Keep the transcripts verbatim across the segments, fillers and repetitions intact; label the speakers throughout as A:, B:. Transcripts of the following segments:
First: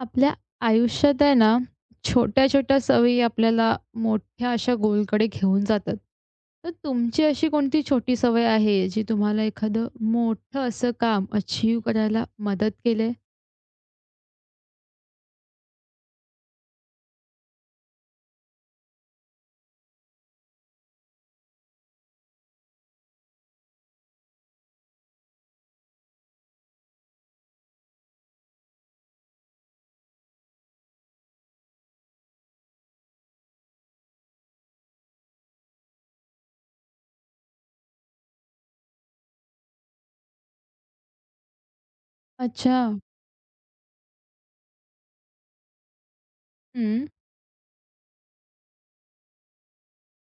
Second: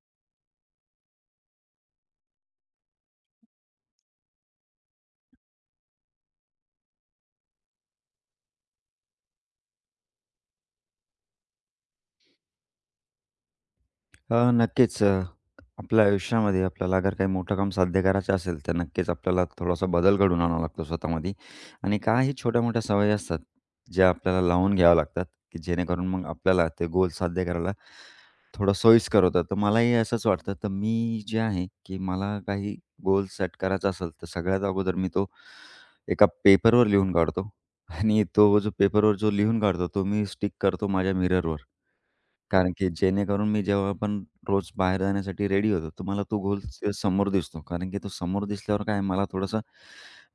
A: आपल्या आयुष्यात आहे ना, छोट्या-छोट्या सवयी आपल्याला मोठ्या अशा गोलकडे घेऊन जातात. तर तुमची अशी कोणती छोटी सवय आहे, जी तुम्हाला एखादं मोठं असं काम अचीव्ह करायला मदत केले?
B: अ, नक्कीच अ, आपल्या आयुष्यामध्ये आपल्याला अगर काही मोठं काम साध्य करायचं असेल तर नक्कीच आपल्याला थोडासा बदल घडवून आणावा लागतो स्वतःमध्ये आणि काही छोट्या मोठ्या सवयी असतात ज्या आपल्याला लावून घ्याव्या लागतात की जेणेकरून मग आपल्याला ते गोल साध्य करायला थोडं सोयीस्कर होतं. तर मलाही असंच वाटतं. तर मी जे आहे की मला काही गोल सेट करायचा असेल तर सगळ्यात अगोदर मी तो एका पेपरवर लिहून काढतो. आणि तो जो पेपरवर जो लिहून काढतो तो मी स्टिक करतो माझ्या मिररवर. कारण
A: अच्छा.
B: की जेणेकरून मी जेव्हा पण रोज बाहेर जाण्यासाठी रेडी होतो, तर मला तो गोल स
A: हं.
B: समोर दिसतो. कारण की तो समोर दिसल्यावर काय मला थोडंसं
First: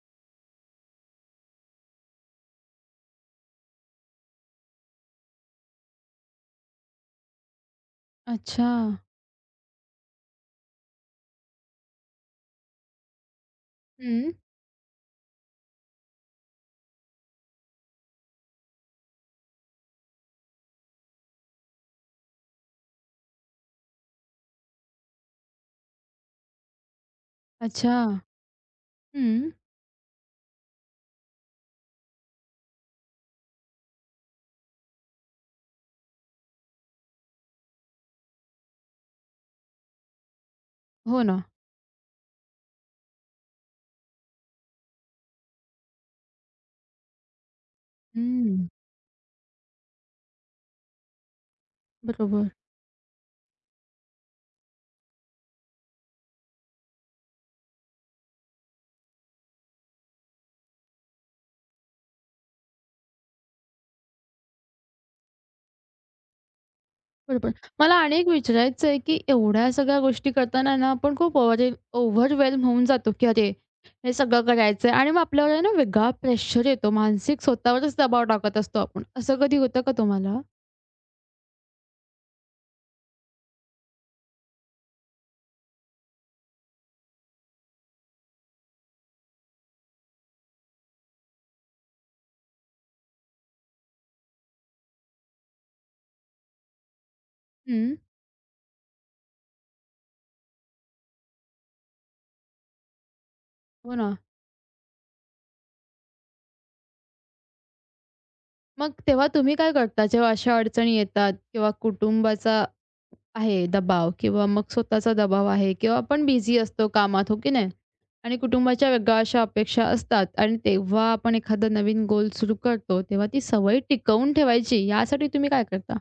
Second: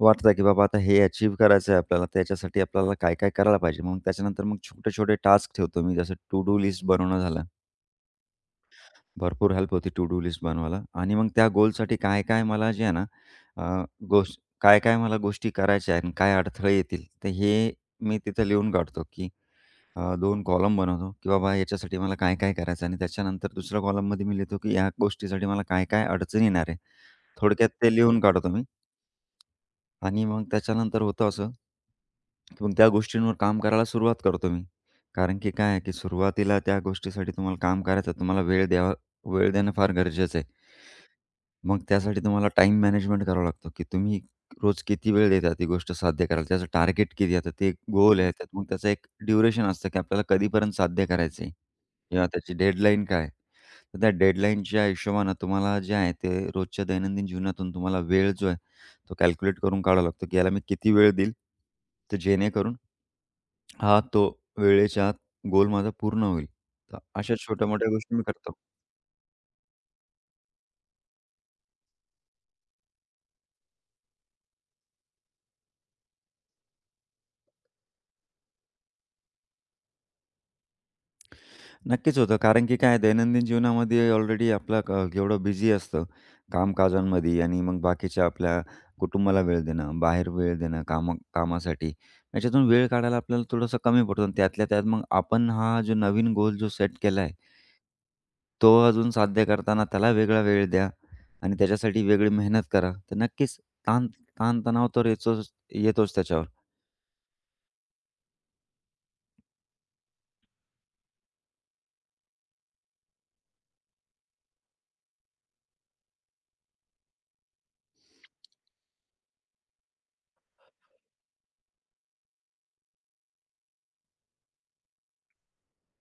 B: वाटतं, की बाबा आता हे अचीव्ह करायचं आहे आपल्याला, त्याच्यासाठी आपल्याला काय-काय करायला पाहिजे. मग त्याच्यानंतर मग छोटे-छोटे टास्क ठेवतो मी. जसं टू डू लिस्ट बनवणं झालं.
A: अच्छा.
B: भरपूर हेल्प होती टू डू लिस्ट बनवायला. आणि मग त्या गोलसाठी काय-काय मला जे आहे ना, अ,
A: हं.
B: गोष्ट काय-काय मला गोष्टी करायच्या आहेत आणि काय अडथळे येतील, तर हे मी तिथं लिहून काढतो, की अ, दोन कॉलम बनवतो, की बाबा याच्यासाठी मला काय-काय करायचं आणि त्याच्यानंतर दुसऱ्या कॉलममध्ये मी लिहितो, की या गोष्टीसाठी मला काय-काय अडचण येणार आहे. थोडक्यात
A: अच्छा.
B: ते लिहून काढतो मी.
A: हं.
B: आणि मग त्याच्यानंतर होतं असं, की मग त्या गोष्टींवर काम करायला सुरुवात करतो मी. कारण की काय आहे, की सुरुवातीला त्या गोष्टीसाठी तुम्हाला काम करायचं, तुम्हाला वेळ द्यावा वेळ देणं फार गरजेचं आहे.
A: हो ना.
B: मग त्यासाठी तुम्हाला टाईम मॅनेजमेंट करावा लागतो, की तुम्ही रोज किती वेळ देता ती गोष्ट साध्य करायला. त्याचं टार्गेट किती आता ते एक गोल आहे. त्यात मग
A: हं.
B: त्याचं एक ड्युरेशन असतं, की आपल्याला कधीपर्यंत साध्य करायचं आहे किंवा
A: बरोबर.
B: त्याची डेडलाईन काय आहे. तर त्या डेडलाईनच्या हिशोबानं तुम्हाला जे आहे ते रोजच्या दैनंदिन जीवनातून तुम्हाला वेळ जो आहे तो कॅल्क्युलेट करून काढावा लागतो, की याला मी किती वेळ देईल, तर जेणेकरून हा तो वेळेच्या आत गोल माझा पूर्ण होईल. तर अशा
A: बरोबर.
B: छोट्या-मोठ्या
A: मला आणि
B: गोष्टी मी
A: एक
B: करतो.
A: विचारायचं आहे, की एवढ्या सगळ्या गोष्टी करताना ना, आपण खूप ओव्हरएल ओव्हरवेल्म होऊन जातो, की अरे, हे सगळं करायचं आणि मग आपल्यावर आहे ना वेगळा प्रेशर येतो. मानसिक स्वतःवरच दबाव टाकत असतो आपण. असं कधी होतं का तुम्हाला?
B: नक्कीच होतं. कारण की काय दैनंदिन जीवनामध्ये ऑलरेडी आपलं क एवढं बिझी असतं कामकाजांमध्ये आणि मग बाकीच्या आपल्या कुटुंबाला वेळ देणं, बाहेर वेळ देणं कामा कामासाठी. याच्यातून वेळ काढायला आपल्याला थोडंसं कमी पडतो आणि त्यातल्या त्यात मग आपण हा जो नवीन गोल जो सेट केला आहे,
A: हं.
B: तो अजून साध्य करताना त्याला वेगळा वेळ द्या आणि त्याच्यासाठी वेगळी मेहनत करा. तर नक्कीच
A: हो
B: ताण
A: ना.
B: ताणतणाव तर येतोच येतोच त्याच्यावर.
A: मग तेव्हा तुम्ही काय करता, जेव्हा अशा अडचणी येतात किंवा कुटुंबाचा आहे दबाव किंवा मग स्वतःचा दबाव आहे किंवा आपण बिझी असतो कामात, हो की नाही? आणि कुटुंबाच्या वेगळ्या अशा अपेक्षा असतात आणि तेव्हा आपण एखादा नवीन गोल सुरू करतो, तेव्हा ती सवय टिकवून ठेवायची यासाठी तुम्ही काय करता?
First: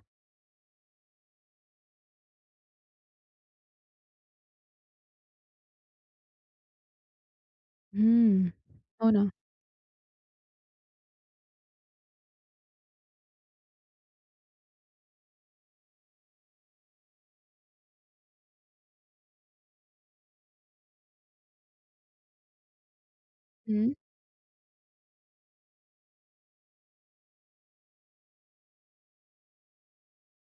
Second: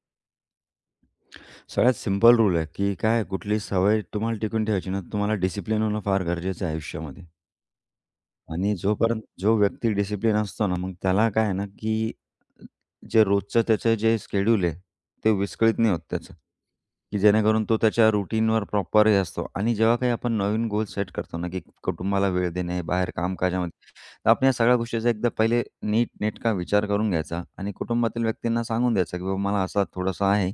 B: सगळ्यात सिंपल रूल आहे, की काय कुठली सवय तुम्हाला टिकून ठेवायची ना, तुम्हाला डिसिप्लिन होणं फार गरजेचं आहे आयुष्यामध्ये.
A: हं.
B: आणि
A: हो
B: जोपर्यंत
A: ना.
B: जो व्यक्ती डिसिप्लिन असतो ना, मग त्याला काय आहे ना, की जे रोजचं त्याचं जे शेड्यूल आहे, ते विस्कळीत नाही होत त्याचं, की जेणेकरून तो त्याच्या रुटीनवर प्रॉपर हे असतो. आणि जेव्हा काही आपण नवीन गोल सेट करतो ना, की कुटुंबाला वेळ देणे, बाहेर कामकाजामध्ये,
A: हं.
B: तर आपण या सगळ्या गोष्टीचा एकदा पहिले नीटनेटका विचार करून घ्यायचा आणि कुटुंबातील व्यक्तींना सांगून द्यायचं, की बाबा मला असा थोडासा आहे,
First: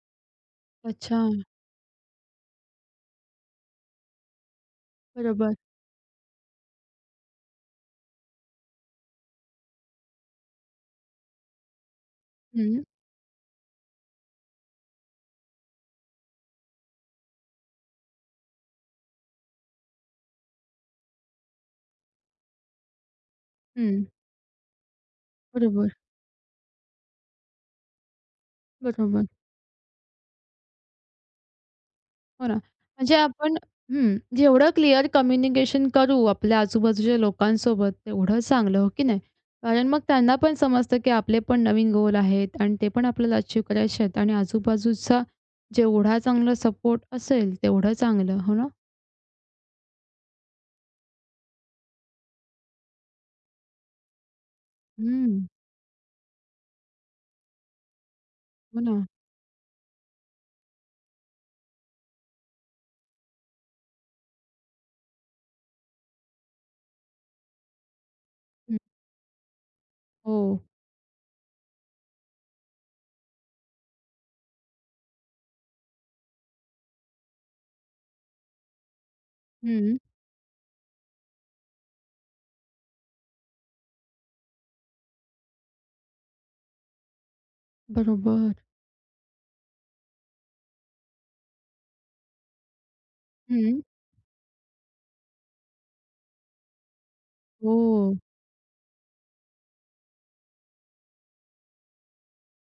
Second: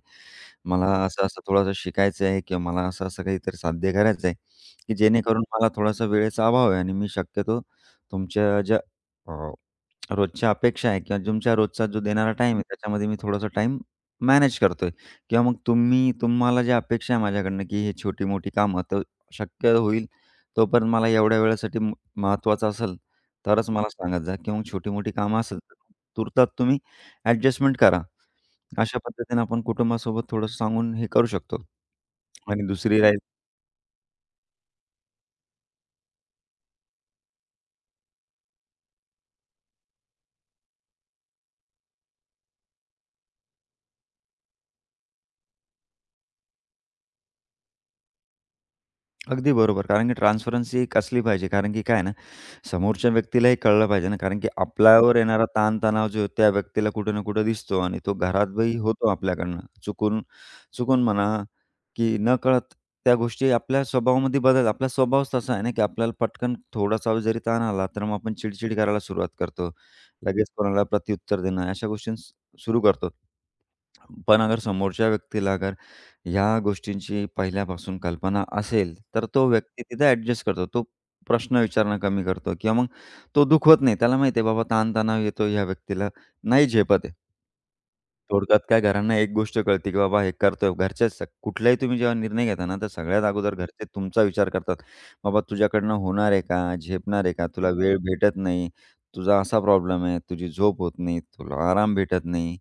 B: मला
A: अच्छा.
B: असं-असं थोडंसं शिकायचं आहे किंवा मला असं-असं काहीतरी साध्य करायचं आहे, की जेणेकरून
A: बरोबर.
B: मला थोडासा वेळेचा अभाव आहे आणि मी शक्यतो तुमच्या ज्या रोजच्या अपेक्षा आहे किंवा तुमच्या रोजचा जो देणारा टाईम आहे,
A: हं,
B: त्याच्यामध्ये मी थोडासा टाईम मॅनेज करतोय किंवा मग तुम्ही तुम्हाला ज्या अपेक्षा आहे माझ्याकडनं, की हे छोटी-मोठी कामं तर शक्य होईल तोपर्यंत मला एवढ्या वेळेसाठी म महत्त्वाचं असेल, तरच मला
A: हं.
B: सांगत जा किंवा मग छोटी-मोठी कामं असेल, तर
A: बरोबर,
B: तुर्तास तुम्ही ॲडजस्टमेंट करा. अशा
A: बरोबर.
B: पद्धतीने आपण कुटुंबासोबत थोडंसं सांगून हे करू शकतो
A: हो ना.
B: आणि दुसरी
A: म्हणजे
B: राहील.
A: आपण हं, जेवढं क्लिअर कम्युनिकेशन करू आपल्या आजूबाजूच्या लोकांसोबत तेवढं चांगलं, हो की नाही? कारण मग त्यांना पण समजतं, की आपले पण नवीन गोल आहेत आणि ते पण आपल्याला अचीव्ह करायचे आहेत आणि आजूबाजूचा जेवढा चांगला सपोर्ट असेल तेवढं चांगलं, हो ना?
B: अगदी बरोबर. कारण की ट्रान्सपरन्सी एक असली पाहिजे. कारण की काय आहे ना, समोरच्या व्यक्तीलाही कळलं पाहिजे ना, कारण की आपल्यावर
A: हं,
B: येणारा ताण-तणाव जो आहे, त्या व्यक्तीला कुठे ना कुठे दिसतो आणि तो घरातही
A: हो ना.
B: होतो आपल्याकडनं. चुकून चुकून म्हणा, की नकळत त्या गोष्टी आपल्या स्वभावामध्ये बदल आपला स्वभावच तसा आहे ना, की आपल्याला पटकन थोडासा जरी ताण आला, तर मग आपण चिडचिड
A: हं,
B: करायला सुरुवात करतो.
A: हो.
B: लगेच कोणाला प्रत्युत्तर देणं, अशा गोष्टी सुरू करतो. पण अगर समोरच्या व्यक्तीला अगर ह्या गोष्टींची पहिल्यापासून कल्पना असेल, तर तो व्यक्ती
A: हं,
B: तिथे ॲडजस्ट करतो. तो प्रश्न विचारणं कमी करतो किंवा मग तो दुखवत नाही. त्याला माहिती आहे बाबा ताण-तणाव येतो, ह्या व्यक्तीला नाही झेपत आहे.
A: बरोबर.
B: थोडक्यात काय घरांना एक गोष्ट कळते, की बाबा हे करतोय. घरचे स कुठलाही तुम्ही जेव्हा निर्णय घेता ना, तर सगळ्यात अगोदर
A: हं,
B: घरचे तुमचा विचार करतात. बाबा तुझ्याकडनं होणार आहे का? झेपणार आहे का? तुला वेळ
A: हो,
B: भेटत नाही. तुझा असा प्रॉब्लेम आहे. तुझी झोप होत नाही. तुला आराम भेटत नाही.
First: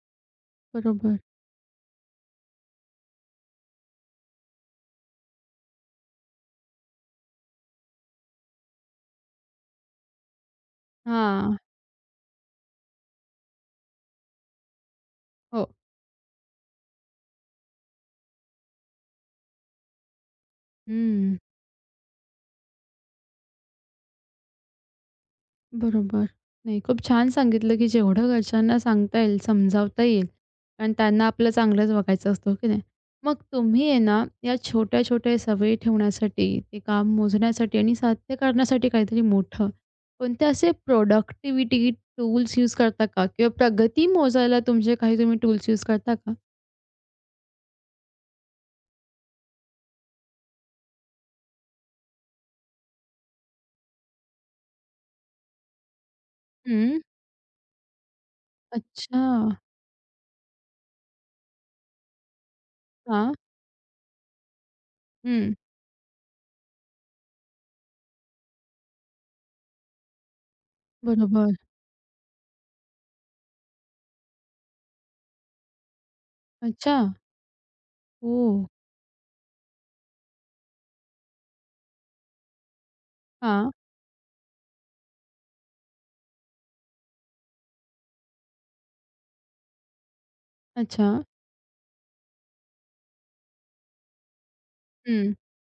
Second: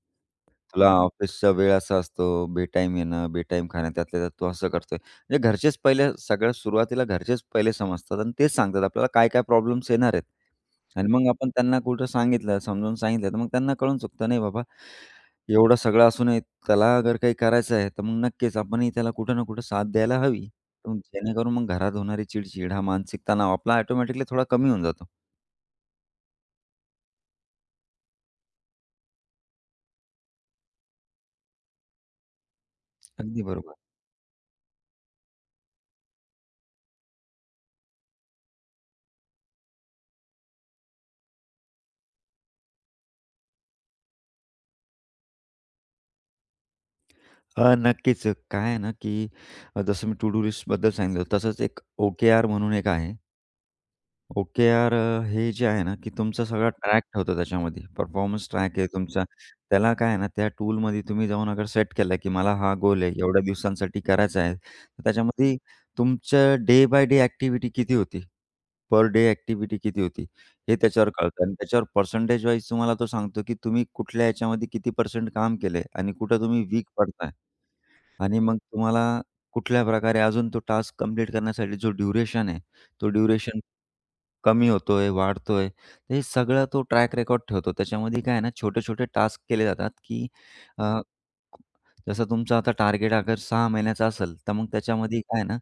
B: तुला
A: बरोबर.
B: ऑफिसचा वेळ असा असतो, बेटाईम येणं, बेटाईम खाणं, त्यातल्या त्यात तू असं करतोय. म्हणजे घरचेच पहिले सगळ्यात सुरुवातीला घरचेच पहिले समजतात आणि तेच सांगतात आपल्याला काय, काय प्रॉब्लेम्स येणार आहेत. आणि मग आपण
A: हां,
B: त्यांना कुठं सांगितलं, समजावून सांगितलं, तर मग त्यांना कळून चुकतं, नाही बाबा,
A: हो.
B: एवढं सगळं असूनही त्याला अगर काही करायचं आहे, तर मग नक्कीच आपणही त्याला कुठं ना कुठं साथ द्यायला हवी. तर मग
A: हं.
B: जेणेकरून मग घरात होणारी चिड हा मानसिक तणाव आपला ऑटोमॅटिकली थोडा कमी होऊन जातो.
A: बरोबर. नाही, खूप छान सांगितलं, की जेवढं घरच्यांना सांगता येईल, समजावता येईल आणि त्यांना आपलं चांगलंच बघायचं असतं, हो की नाही? मग
B: अगदी बरोबर.
A: तुम्ही आहे ना, या छोट्या-छोट्या सवयी ठेवण्यासाठी, ते काम मोजण्यासाठी आणि साध्य करण्यासाठी काहीतरी मोठं, कोणते असे प्रोडक्टिव्हिटी टूल्स यूज करता का? किंवा प्रगती मोजायला तुमचे काही तुम्ही टूल्स यूज करता का?
B: अ, नक्कीच. काय आहे ना, की अ, जसं मी टू डू लिस्टबद्दल सांगितलं, तसंच एक ओकेआर म्हणून एक आहे. ओकेआर अ, हे जे आहे ना, की तुमचा सगळा
A: हं.
B: ट्रॅक ठेवतो त्याच्यामध्ये. परफॉर्मन्स ट्रॅक आहे
A: अच्छा.
B: तुमचा. त्याला काय आहे ना, त्या टूलमध्ये तुम्ही जाऊन अगर सेट केला, की मला हा गोल आहे,
A: हां.
B: एवढ्या दिवसांसाठी करायचा आहे. तर
A: हं.
B: त्याच्यामध्ये तुमच्या डे बाय डे ॲक्टिव्हिटी किती होती, पर डे ॲक्टिव्हिटी किती होती, हे त्याच्यावर कळतं आणि
A: बरोबर.
B: त्याच्यावर पर्सेंटेज वाईज तुम्हाला तो सांगतो, की तुम्ही कुठल्या याच्यामध्ये किती पर्सेंट काम केलंय आणि कुठं तुम्ही वीक
A: अच्छा.
B: पडताय. आणि
A: ओह!
B: मग तुम्हाला कुठल्या प्रकारे अजून तो टास्क कंप्लीट करण्यासाठी जो ड्युरेशन आहे, तो ड्युरेशन
A: हां.
B: कमी होतोय, वाढतोय. तर हे सगळं तो ट्रॅक रेकॉर्ड ठेवतो. त्याच्यामध्ये काय आहे ना, छोटे-छोटे टास्क केले जातात, की अ,
A: अच्छा.
B: जसं तुमचं आता टार्गेट अगर सहा महिन्याचा असेल, तर मग त्याच्यामध्ये
A: हं.
B: काय आहे ना,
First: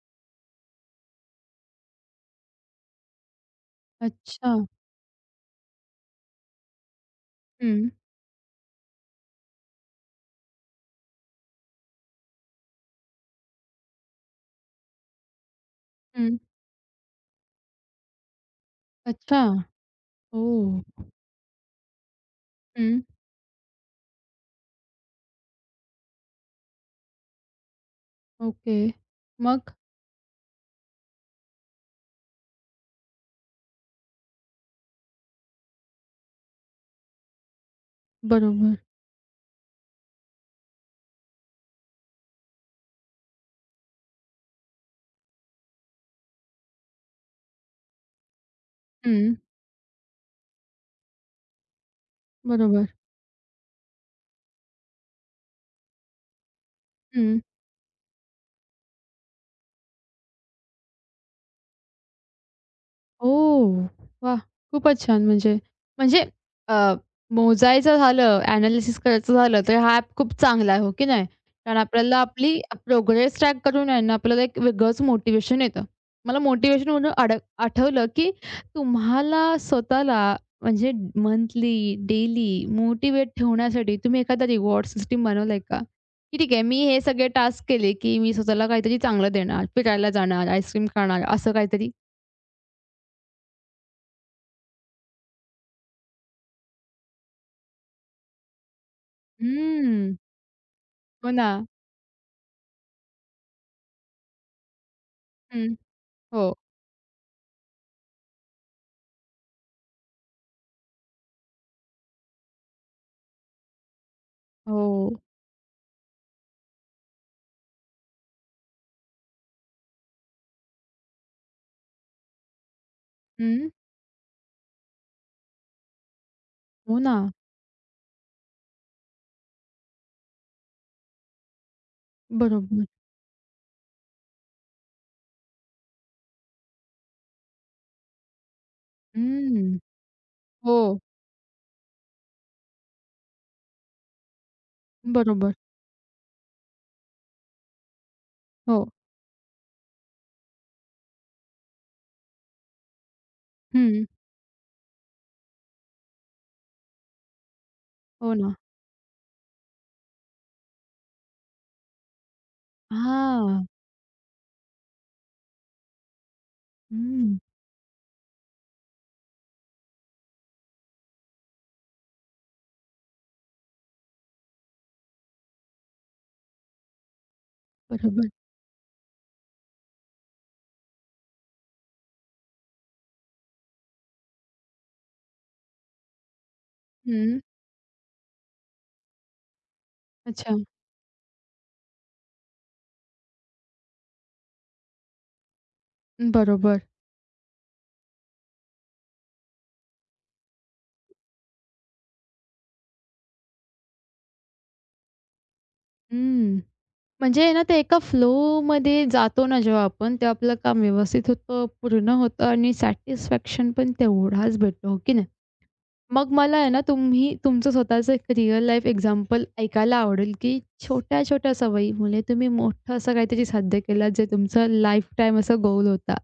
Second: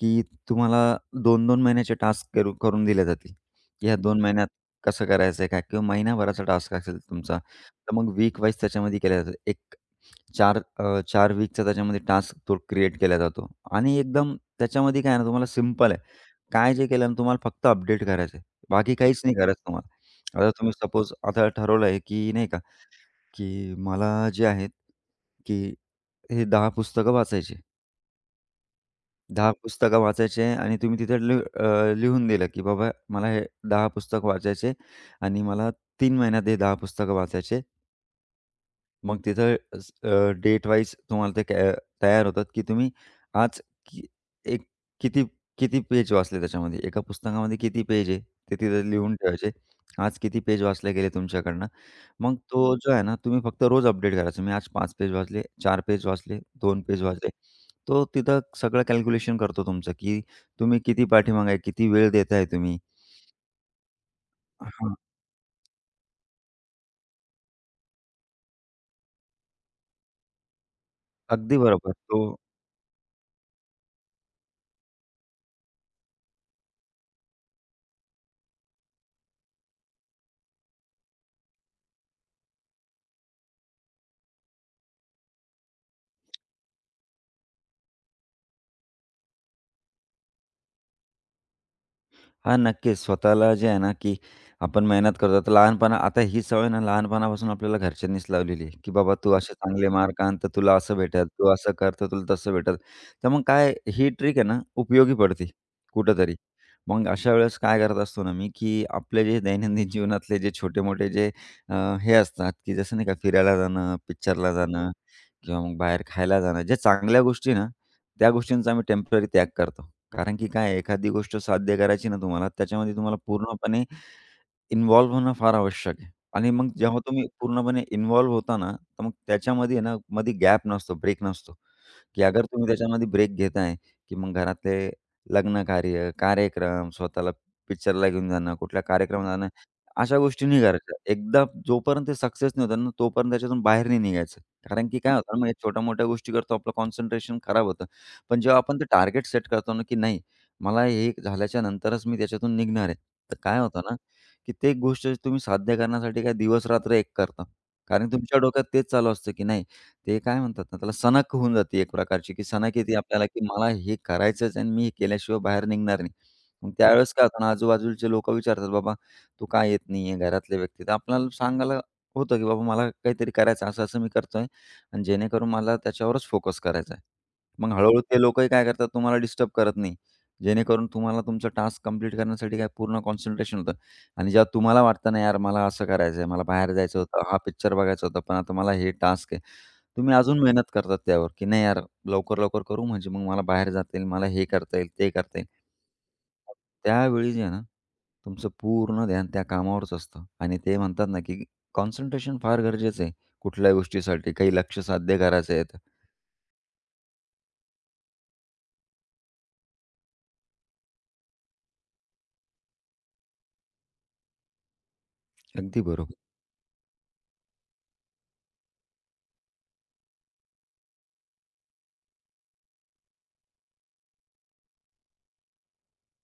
B: की तुम्हाला दोन दोन महिन्याचे टास्क करू करून दिले जातील, की ह्या दोन महिन्यात
A: अच्छा.
B: कसं करायचं आहे काय? किंवा महिनाभराचा टास्क असेल तुमचा,
A: हं.
B: तर मग वीक वाईज त्याच्यामध्ये केला जातो. एक चार अ, चार वीकचा त्याच्यामध्ये टास्क तो क्रिएट केला जातो आणि एकदम त्याच्यामध्ये काय आहे ना, तुम्हाला सिंपल आहे.
A: हं.
B: काय जे केलं ना, तुम्हाला फक्त अपडेट करायचं आहे. बाकी काहीच नाही
A: अच्छा.
B: करायचं तुम्हाला.
A: ओ,
B: आता तुम्ही सपोज आता ठरवलं आहे, की नाही का,
A: हं.
B: की मला जे आहेत, की हे दहा पुस्तकं वाचायची.
A: ओके.
B: दहा
A: मग?
B: पुस्तकं वाचायची आणि तुम्ही तिथे लि अ, लिहून दिलं, की बाबा मला हे दहा पुस्तक वाचायचे आणि मला तीन महिन्यात हे दहा पुस्तकं वाचायचे.
A: बरोबर.
B: मग तिथं स अ, डेट वाईज तुम्हाला ते कॅ तयार होतात, की तुम्ही आज की एक किती किती पेज वाचले त्याच्यामध्ये, एका पुस्तकामध्ये किती पेज आहे, ते तिथं लिहून
A: हं.
B: ठेवायचे. आज किती पेज वाचले गेले तुमच्याकडनं. मग तो
A: बरोबर.
B: जो आहे ना, तुम्ही फक्त रोज अपडेट करायचा. मी आज पाच पेज वाचले, चार पेज वाचले, दोन पेज वाचले.
A: हं.
B: तो तिथं सगळं कॅल्क्युलेशन करतो तुमचं, की तुम्ही किती पाठीमागे आहे, किती वेळ देताय तुम्ही.
A: ओह! वाह!
B: हां,
A: खूपच छान. म्हणजे म्हणजे अ, मोजायचं झालं, एनालिसिस करायचं झालं, तर हा ॲप खूप चांगला आहे, हो की नाही?
B: अगदी
A: कारण
B: बरोबर.
A: आपल्याला
B: तो
A: आपली प्रोग्रेस ट्रॅक करून आहे ना, आपल्याला एक वेगळंच मोटिवेशन येतं. मला मोटिव्हेशन म्हणून आड आठवलं, की तुम्हाला स्वतःला म्हणजे मंथली, डेली मोटिव्हेट ठेवण्यासाठी तुम्ही एखादा रिवॉर्ड सिस्टम बनवलाय का? की ठीक आहे, मी हे सगळे टास्क केले, की मी स्वतःला काहीतरी चांगलं देणार, फिरायला जाणार, आईस्क्रीम खाणार, असं काहीतरी?
B: हां, नक्कीच. स्वतःला जे आहे ना, की आपण मेहनत करतो. तर लहानपणा आता ही सवय ना लहानपणापासून आपल्याला घरच्यांनीच लावलेली आहे, की बाबा तू असे चांगले
A: हम्म.
B: मार्क आण, तर तुला असं भेटेल.
A: हो ना.
B: तू असं कर, तर तुला तसं भेटेल. तर मग काय ही ट्रिक आहे ना, उपयोगी पडते
A: हं.
B: कुठेतरी.
A: हो.
B: मग अशा वेळेस काय करत असतो ना मी, की आपले जे दैनंदिन जीवनातले जे छोटे-मोठे जे अ, हे असतात, की जसं नाही का फिरायला जाणं, पिक्चरला
A: हो.
B: जाणं किंवा मग बाहेर खायला जाणं. ज्या चांगल्या गोष्टी ना, त्या गोष्टींचा आम्ही टेम्पररी त्याग करतो. कारण की काय आहे, एखादी गोष्ट साध्य करायची ना तुम्हाला, त्याच्यामध्ये तुम्हाला
A: हं.
B: पूर्णपणे इन्व्हॉल्व होणं फार आवश्यक आहे आणि मग
A: हो
B: जेव्हा
A: ना.
B: तुम्ही पूर्णपणे इन्व्हॉल्व होता ना, तर मग त्याच्यामध्ये आहे ना, मध्ये गॅप नसतो, ब्रेक नसतो, की अगर तुम्ही
A: बरोबर.
B: त्याच्यामध्ये ब्रेक घेताय, की मग घरातले लग्नकार्य, कार्यक्रम, स्वतःला पिक्चरला घेऊन जाणं, कुठल्या कार्यक्रमाला जाणं,
A: हं.
B: अशा गोष्टी नाही करायच्या.
A: हो.
B: एकदा जोपर्यंत ते सक्सेस नाही होत ना, तोपर्यंत त्याच्यातून बाहेर नाही निघायचं. कारण की काय होतं ना, मग या
A: बरोबर.
B: छोट्या-मोठ्या गोष्टी करतो, आपलं कॉन्सन्ट्रेशन खराब होतं. पण जेव्हा आपण ते
A: हो.
B: टार्गेट सेट करतो ना, की नाही, मला हे झाल्याच्या नंतरच मी त्याच्यातून निघणार आहे. तर काय होतं ना
A: हं.
B: कित्येक गोष्ट तुम्ही साध्य करण्यासाठी काय दिवस-रात्र एक करता. कारण
A: हो
B: तुमच्या
A: ना.
B: डोक्यात तेच चालू असतं, की नाही ते काय म्हणतात ना त्याला सनक होऊन जाते एक प्रकारची, की सनक येते आपल्याला, की
A: हां.
B: मला हे करायचंच आणि मी हे केल्याशिवाय बाहेर निघणार नाही. मग त्यावेळेस काय
A: हं.
B: होतं ना आजूबाजूचे लोकं विचारतात, "बाबा तू का येत नाहीये?" घरातले व्यक्ती. तर आपल्याला सांगायला होतं, की "बाबा मला काहीतरी करायचं आहे, असं-असं मी करतोय आणि जेणेकरून मला त्याच्यावरच फोकस करायचा आहे." मग हळू-हळू ते
A: बरोबर.
B: लोकही काय करतात तुम्हाला डिस्टर्ब करत नाही. जेणेकरून तुम्हाला तुमचा टास्क कंप्लीट करण्यासाठी काय पूर्ण कॉन्सन्ट्रेशन होतं. आणि जेव्हा तुम्हाला वाटतं ना, यार मला असं करायचंय, मला बाहेर जायचं होतं, हा
A: हं.
B: पिक्चर बघायचा होता, पण आता मला हे टास्क आहे. तुम्ही अजून
A: अच्छा.
B: मेहनत करतात त्यावर, की नाही यार लवकर-लवकर करू म्हणजे मग मला बाहेर जाता येईल, मला हे करता येईल, ते करता येईल.
A: बरोबर.
B: त्यावेळी जे आहे ना, तुमचं पूर्ण ध्यान त्या कामावरच असतं आणि ते म्हणतात ना, की कॉन्सन्ट्रेशन फार गरजेचं आहे कुठल्याही गोष्टीसाठी. काही लक्ष्य साध्य करायचं आहे तर.
A: हं. म्हणजे आहे ना ते एका फ्लोमध्ये जातो ना जेव्हा आपण, तेव्हा आपलं काम व्यवस्थित होतं, पूर्ण होतं आणि सॅटिस्फॅक्शन पण तेवढाच भेटतो, हो की नाही?
B: अगदी बरोबर.
A: मग मला आहे ना, तुम्ही तुमचं स्वतःचं एक रिअल लाईफ एक्झाम्पल ऐकायला आवडेल, की छोट्या-छोट्या सवयीमुळे तुम्ही मोठं असं काहीतरी साध्य केलं, जे तुमचं लाईफटाईम असा गोल होता?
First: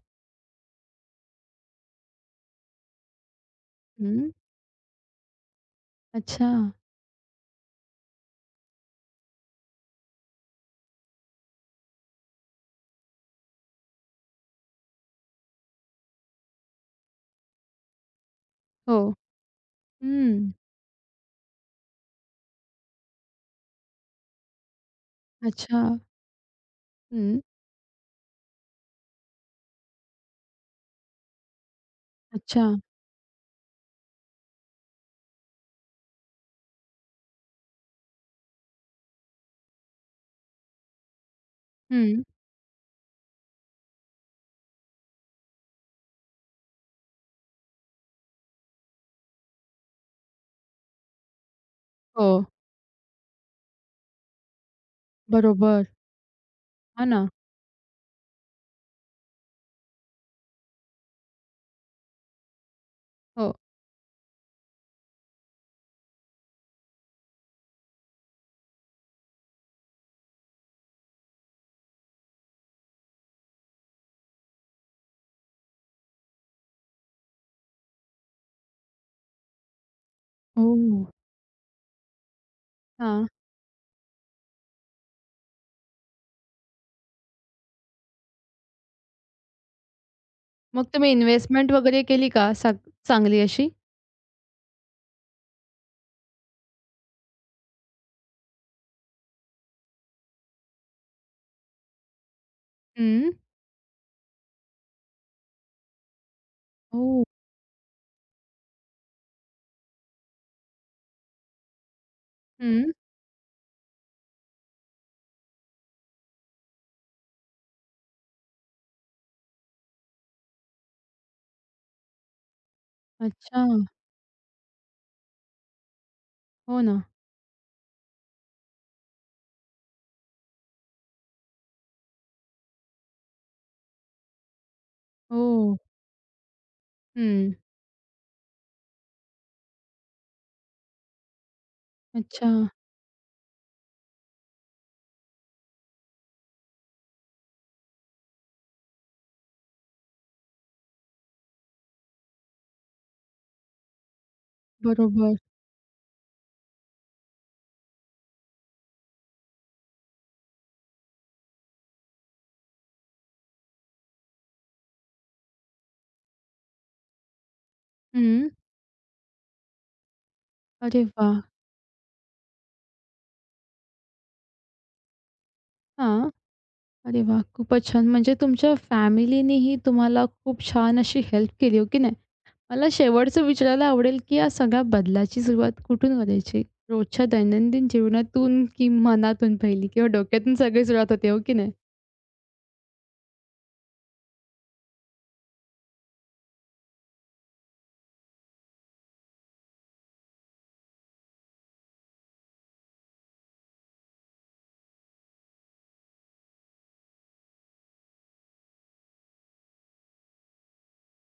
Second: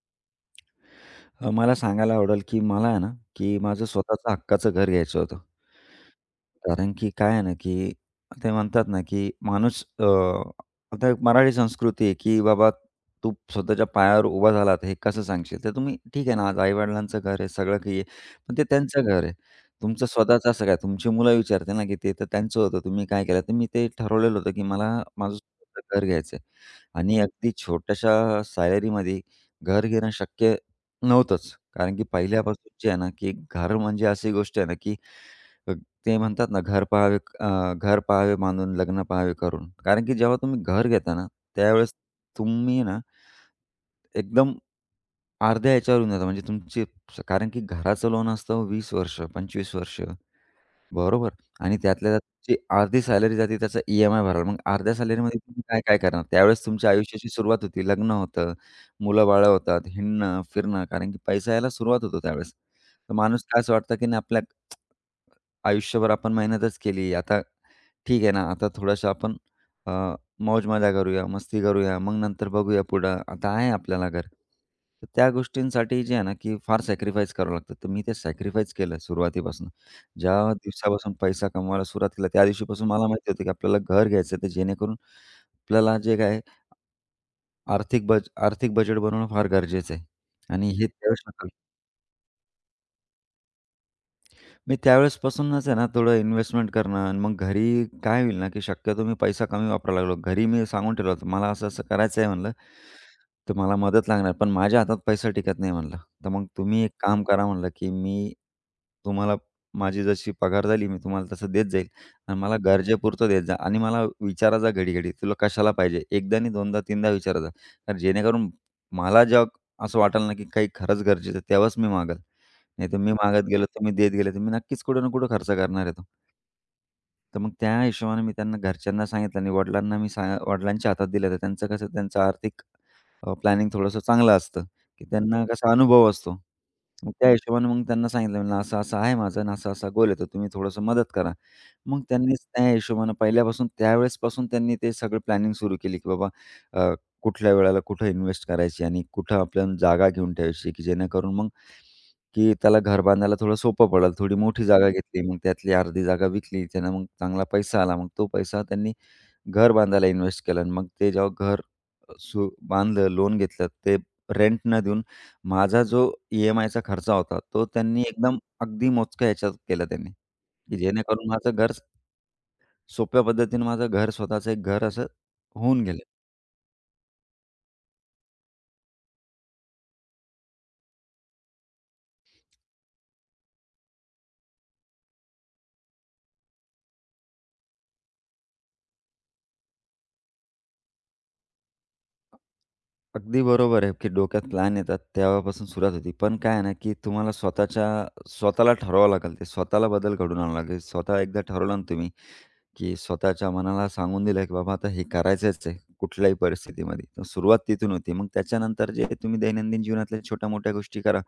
B: अ, मला सांगायला आवडेल, की मला आहे ना, की माझं
A: हं,
B: स्वतःचं हक्काचं घर घ्यायचं होतं.
A: अच्छा.
B: कारण की काय आहे ना, की ते म्हणतात ना, की माणूस अ, आता एक मराठी संस्कृती आहे, की बाबा तू स्वतःच्या पायावर उभा झालात हे कसं सांगशील? तर तुम्ही ठीक आहे ना, आज आई-वडिलांचं घर आहे, सगळं काही आहे. पण ते
A: हो.
B: त्यांचं घर आहे. तुमचं स्वतःचं
A: हं,
B: असं काय? तुमची मुलं विचारतील ना, की "ते तर त्यांचं होतं, तुम्ही काय केलं?" तर मी ते ठरवलेलं होतं, की मला माझं
A: अच्छा.
B: स्वतःचं घर घ्यायचं आणि
A: हं,
B: अगदी छोट्याशा सॅलरीमध्ये घर घेणं शक्य नव्हतंच. कारण की
A: अच्छा.
B: पहिल्यापासून जे आहे ना, की घर म्हणजे अशी गोष्ट आहे ना, की ते म्हणतात ना, घर पहावे अ, घर पहावे मानून लग्न पहावे करून. कारण की जेव्हा तुम्ही घर घेता ना, त्यावेळेस
A: हं,
B: तुम्ही ना, एकदम अर्ध्या ह्याच्यावर येऊन जाता. म्हणजे तुमची कारण की घराचं लोन असतं वीस वर्ष, पंचवीस वर्ष, बरोबर? आणि त्यातल्या त्यात
A: हो.
B: तुमची अर्धी सॅलरी जाते त्याचा ई-एम-आय भरायला. मग अर्ध्या सॅलरीमध्ये तुम्ही काय,
A: बरोबर.
B: काय करणार? त्यावेळेस तुमच्या
A: हा ना.
B: आयुष्याची सुरुवात होती. लग्न होतं, मुलं-बाळं होतात, हिंडणं, फिरणं कारण की पैसा यायला सुरुवात होतो त्यावेळेस. तर माणूस
A: हो.
B: काय असं वाटतं की नाही आपल्या आयुष्यभर आपण मेहनतच केली. आता ठीक आहे ना, आता थोडंसं आपण अ, मौज-मजा करूया, मस्ती करूया, मग नंतर बघूया पुढं. आता आहे आपल्याला घर. तर त्या गोष्टींसाठी जे आहे ना, की फार सॅक्रिफाईस करावं लागतं. तर मी ते सॅक्रिफाईस केलं सुरुवातीपासून. ज्या
A: हो
B: दिवसापासून पैसा कमवायला सुरुवात केली, त्या दिवशीपासून मला
A: हां.
B: माहिती होतं, की आपल्याला घर घ्यायचं आहे. तर जेणेकरून आपल्याला जे काय आर्थिक बज आर्थिक बजेट बनवणं फार गरजेचं आहे आणि
A: मग
B: हे
A: तुम्ही
B: त्यावेळेस मला
A: इन्व्हेस्टमेंट वगैरे केली का साग चांगली अशी?
B: मी त्यावेळेसपासूनच आहे ना थोडं इन्व्हेस्टमेंट करणं आणि मग घरी काय होईल ना, की शक्यतो मी पैसा कमी वापरायला लागलो. घरी मी सांगून ठेवलं होतं, "मला असं-असं करायचं आहे" म्हणलं,
A: हं.
B: "तर मला मदत लागणार, पण माझ्या हातात पैसा टिकत नाही" म्हणलं. "तर मग तुम्ही एक काम
A: ओह!
B: करा" म्हणलं, "की मी तुम्हाला माझी जशी पगार झाली, मी तुम्हाला तसं देत जाईल आणि मला
A: हं.
B: गरजेपुरतं देत जा आणि मला विचारा जा घडी-घडी, तुला कशाला पाहिजे? एकदा नाही, दोनदा, तीनदा विचारा जा. कारण जेणेकरून मला जेव्हा असं वाटेल ना, की काही खरंच गरजेचं आहे, तेव्हाच मी मागेल." नाही तर मी मागत
A: अच्छा.
B: गेलो, तुम्ही देत गेले, तर मी नक्कीच कुठं ना कुठं खर्च करणार आहे तो.
A: हो ना.
B: तर मग त्या हिशोबाने मी त्यांना घरच्यांना सांगितलं आणि वडिलांना मी सांग वडिलांच्या हातात दिलं. तर त्यांचं कसं त्यांचं आर्थिक अ, प्लॅनिंग थोडंसं चांगलं असतं, की त्यांना कसा
A: हो.
B: अनुभव असतो. मग त्या
A: हं.
B: हिशोबाने मग त्यांना सांगितलं, म्हणलं असं-असं आहे माझं आणि असा-असा गोल आहे, तर तुम्ही थोडंसं मदत करा. मग त्यांनीच
A: अच्छा.
B: त्या हिशोबानं पहिल्यापासून त्यावेळेसपासून त्यांनी ते सगळं प्लॅनिंग सुरू केली, की बाबा अ, कुठल्या वेळेला कुठं इन्व्हेस्ट करायची आणि कुठं आपण जागा घेऊन ठेवायची, की जेणेकरून मग की त्याला घर बांधायला थोडं सोपं पडेल. थोडी मोठी जागा हं. घेतली,
A: बरोबर.
B: मग त्यातली अर्धी जागा विकली. त्यानं मग चांगला पैसा आला. मग तो पैसा त्यांनी घर बांधायला इन्व्हेस्ट केला आणि मग ते जेव्हा घर अ, सु बांधलं, लोन घेतलं, ते रेंट न देऊन माझा जो ई-एम-आयचा खर्च होता, तो त्यांनी एकदम
A: हं.
B: अगदी मोजक्या ह्याच्यात केला त्यांनी, की
A: अरे
B: जेणेकरून
A: वाह!
B: माझं घर सोप्या पद्धतीने माझं घर स्वतःचं एक घर असं होऊन गेलं.
A: हां. अरे वाह! खूपच छान. म्हणजे तुमच्या फॅमिलीनेही तुम्हाला खूप छान अशी हेल्प केली, हो की नाही? मला शेवटचं विचारायला आवडेल, की या सगळ्या बदलाची सुरुवात कुठून करायची? रोजच्या दैनंदिन जीवनातून की मनातून पहिली किंवा डोक्यातून सगळी सुरुवात होते, हो की नाही?
B: अगदी बरोबर आहे, की डोक्यात प्लॅन येतात तेव्हापासून सुरुवात होती. पण काय आहे ना, की तुम्हाला स्वतःच्या स्वतःला ठरवावं लागेल. ते स्वतःला बदल घडवून आणावा लागेल. स्वतः एकदा ठरवलं ना तुम्ही, की स्वतःच्या मनाला सांगून दिलं, की बाबा आता हे करायचंच आहे कुठल्याही परिस्थितीमध्ये. तर सुरुवात तिथून होती. मग त्याच्यानंतर जे तुम्ही दैनंदिन जीवनातल्या छोट्या-मोठ्या गोष्टी करा,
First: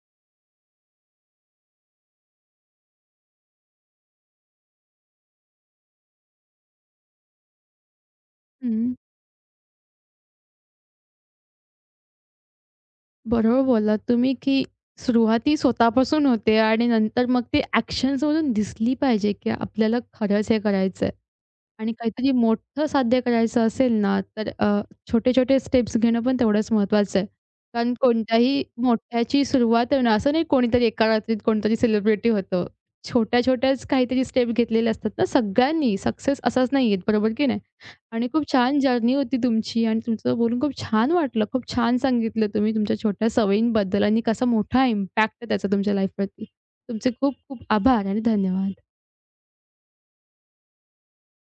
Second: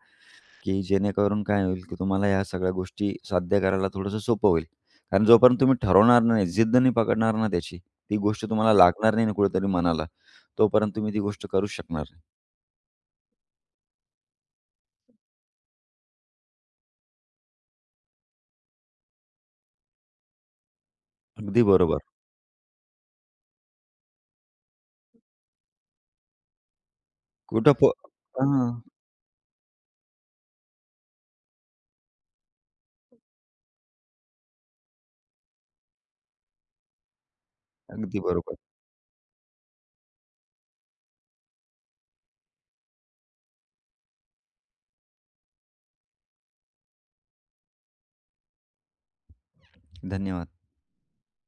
B: की जेणेकरून काय होईल, की तुम्हाला ह्या सगळ्या गोष्टी साध्य करायला थोडंसं सोपं होईल. कारण जोपर्यंत तुम्ही ठरवणार नाही, जिद्द नाही पकडणार ना त्याची, ती गोष्ट तुम्हाला
A: हं.
B: लागणार नाही ना कुठेतरी मनाला, तोपर्यंत तुम्ही ती गोष्ट करूच शकणार नाही.
A: बरोबर बोललात तुम्ही, की सुरुवात ही स्वतःपासून होते आणि नंतर मग ते ॲक्शन्समधून दिसली पाहिजे, की आपल्याला खरंच हे करायचं आहे.
B: अगदी
A: आणि
B: बरोबर.
A: काहीतरी मोठं साध्य करायचं असेल ना, तर अ, छोटे-छोटे स्टेप्स घेणं पण तेवढंच महत्त्वाचं आहे.
B: कुठं प
A: कारण कोणत्याही
B: हां.
A: मोठ्याची सुरुवात आहे ना, असं नाही कोणीतरी एका रात्रीत कोणतरी सेलिब्रिटी होतं. छोट्या-छोट्याच काहीतरी स्टेप घेतलेले असतात ना सगळ्यांनी. सक्सेस असाच नाही येत, बरोबर की नाही?
B: अगदी
A: आणि खूप
B: बरोबर.
A: छान जर्नी होती तुमची आणि तुमचं बोलून खूप छान वाटलं. खूप छान सांगितलं तुम्ही तुमच्या छोट्या सवयींबद्दल आणि कसा मोठा इम्पॅक्ट आहे त्याचा तुमच्या लाईफवरती. तुमचे खूप खूप आभार आणि धन्यवाद.
B: धन्यवाद.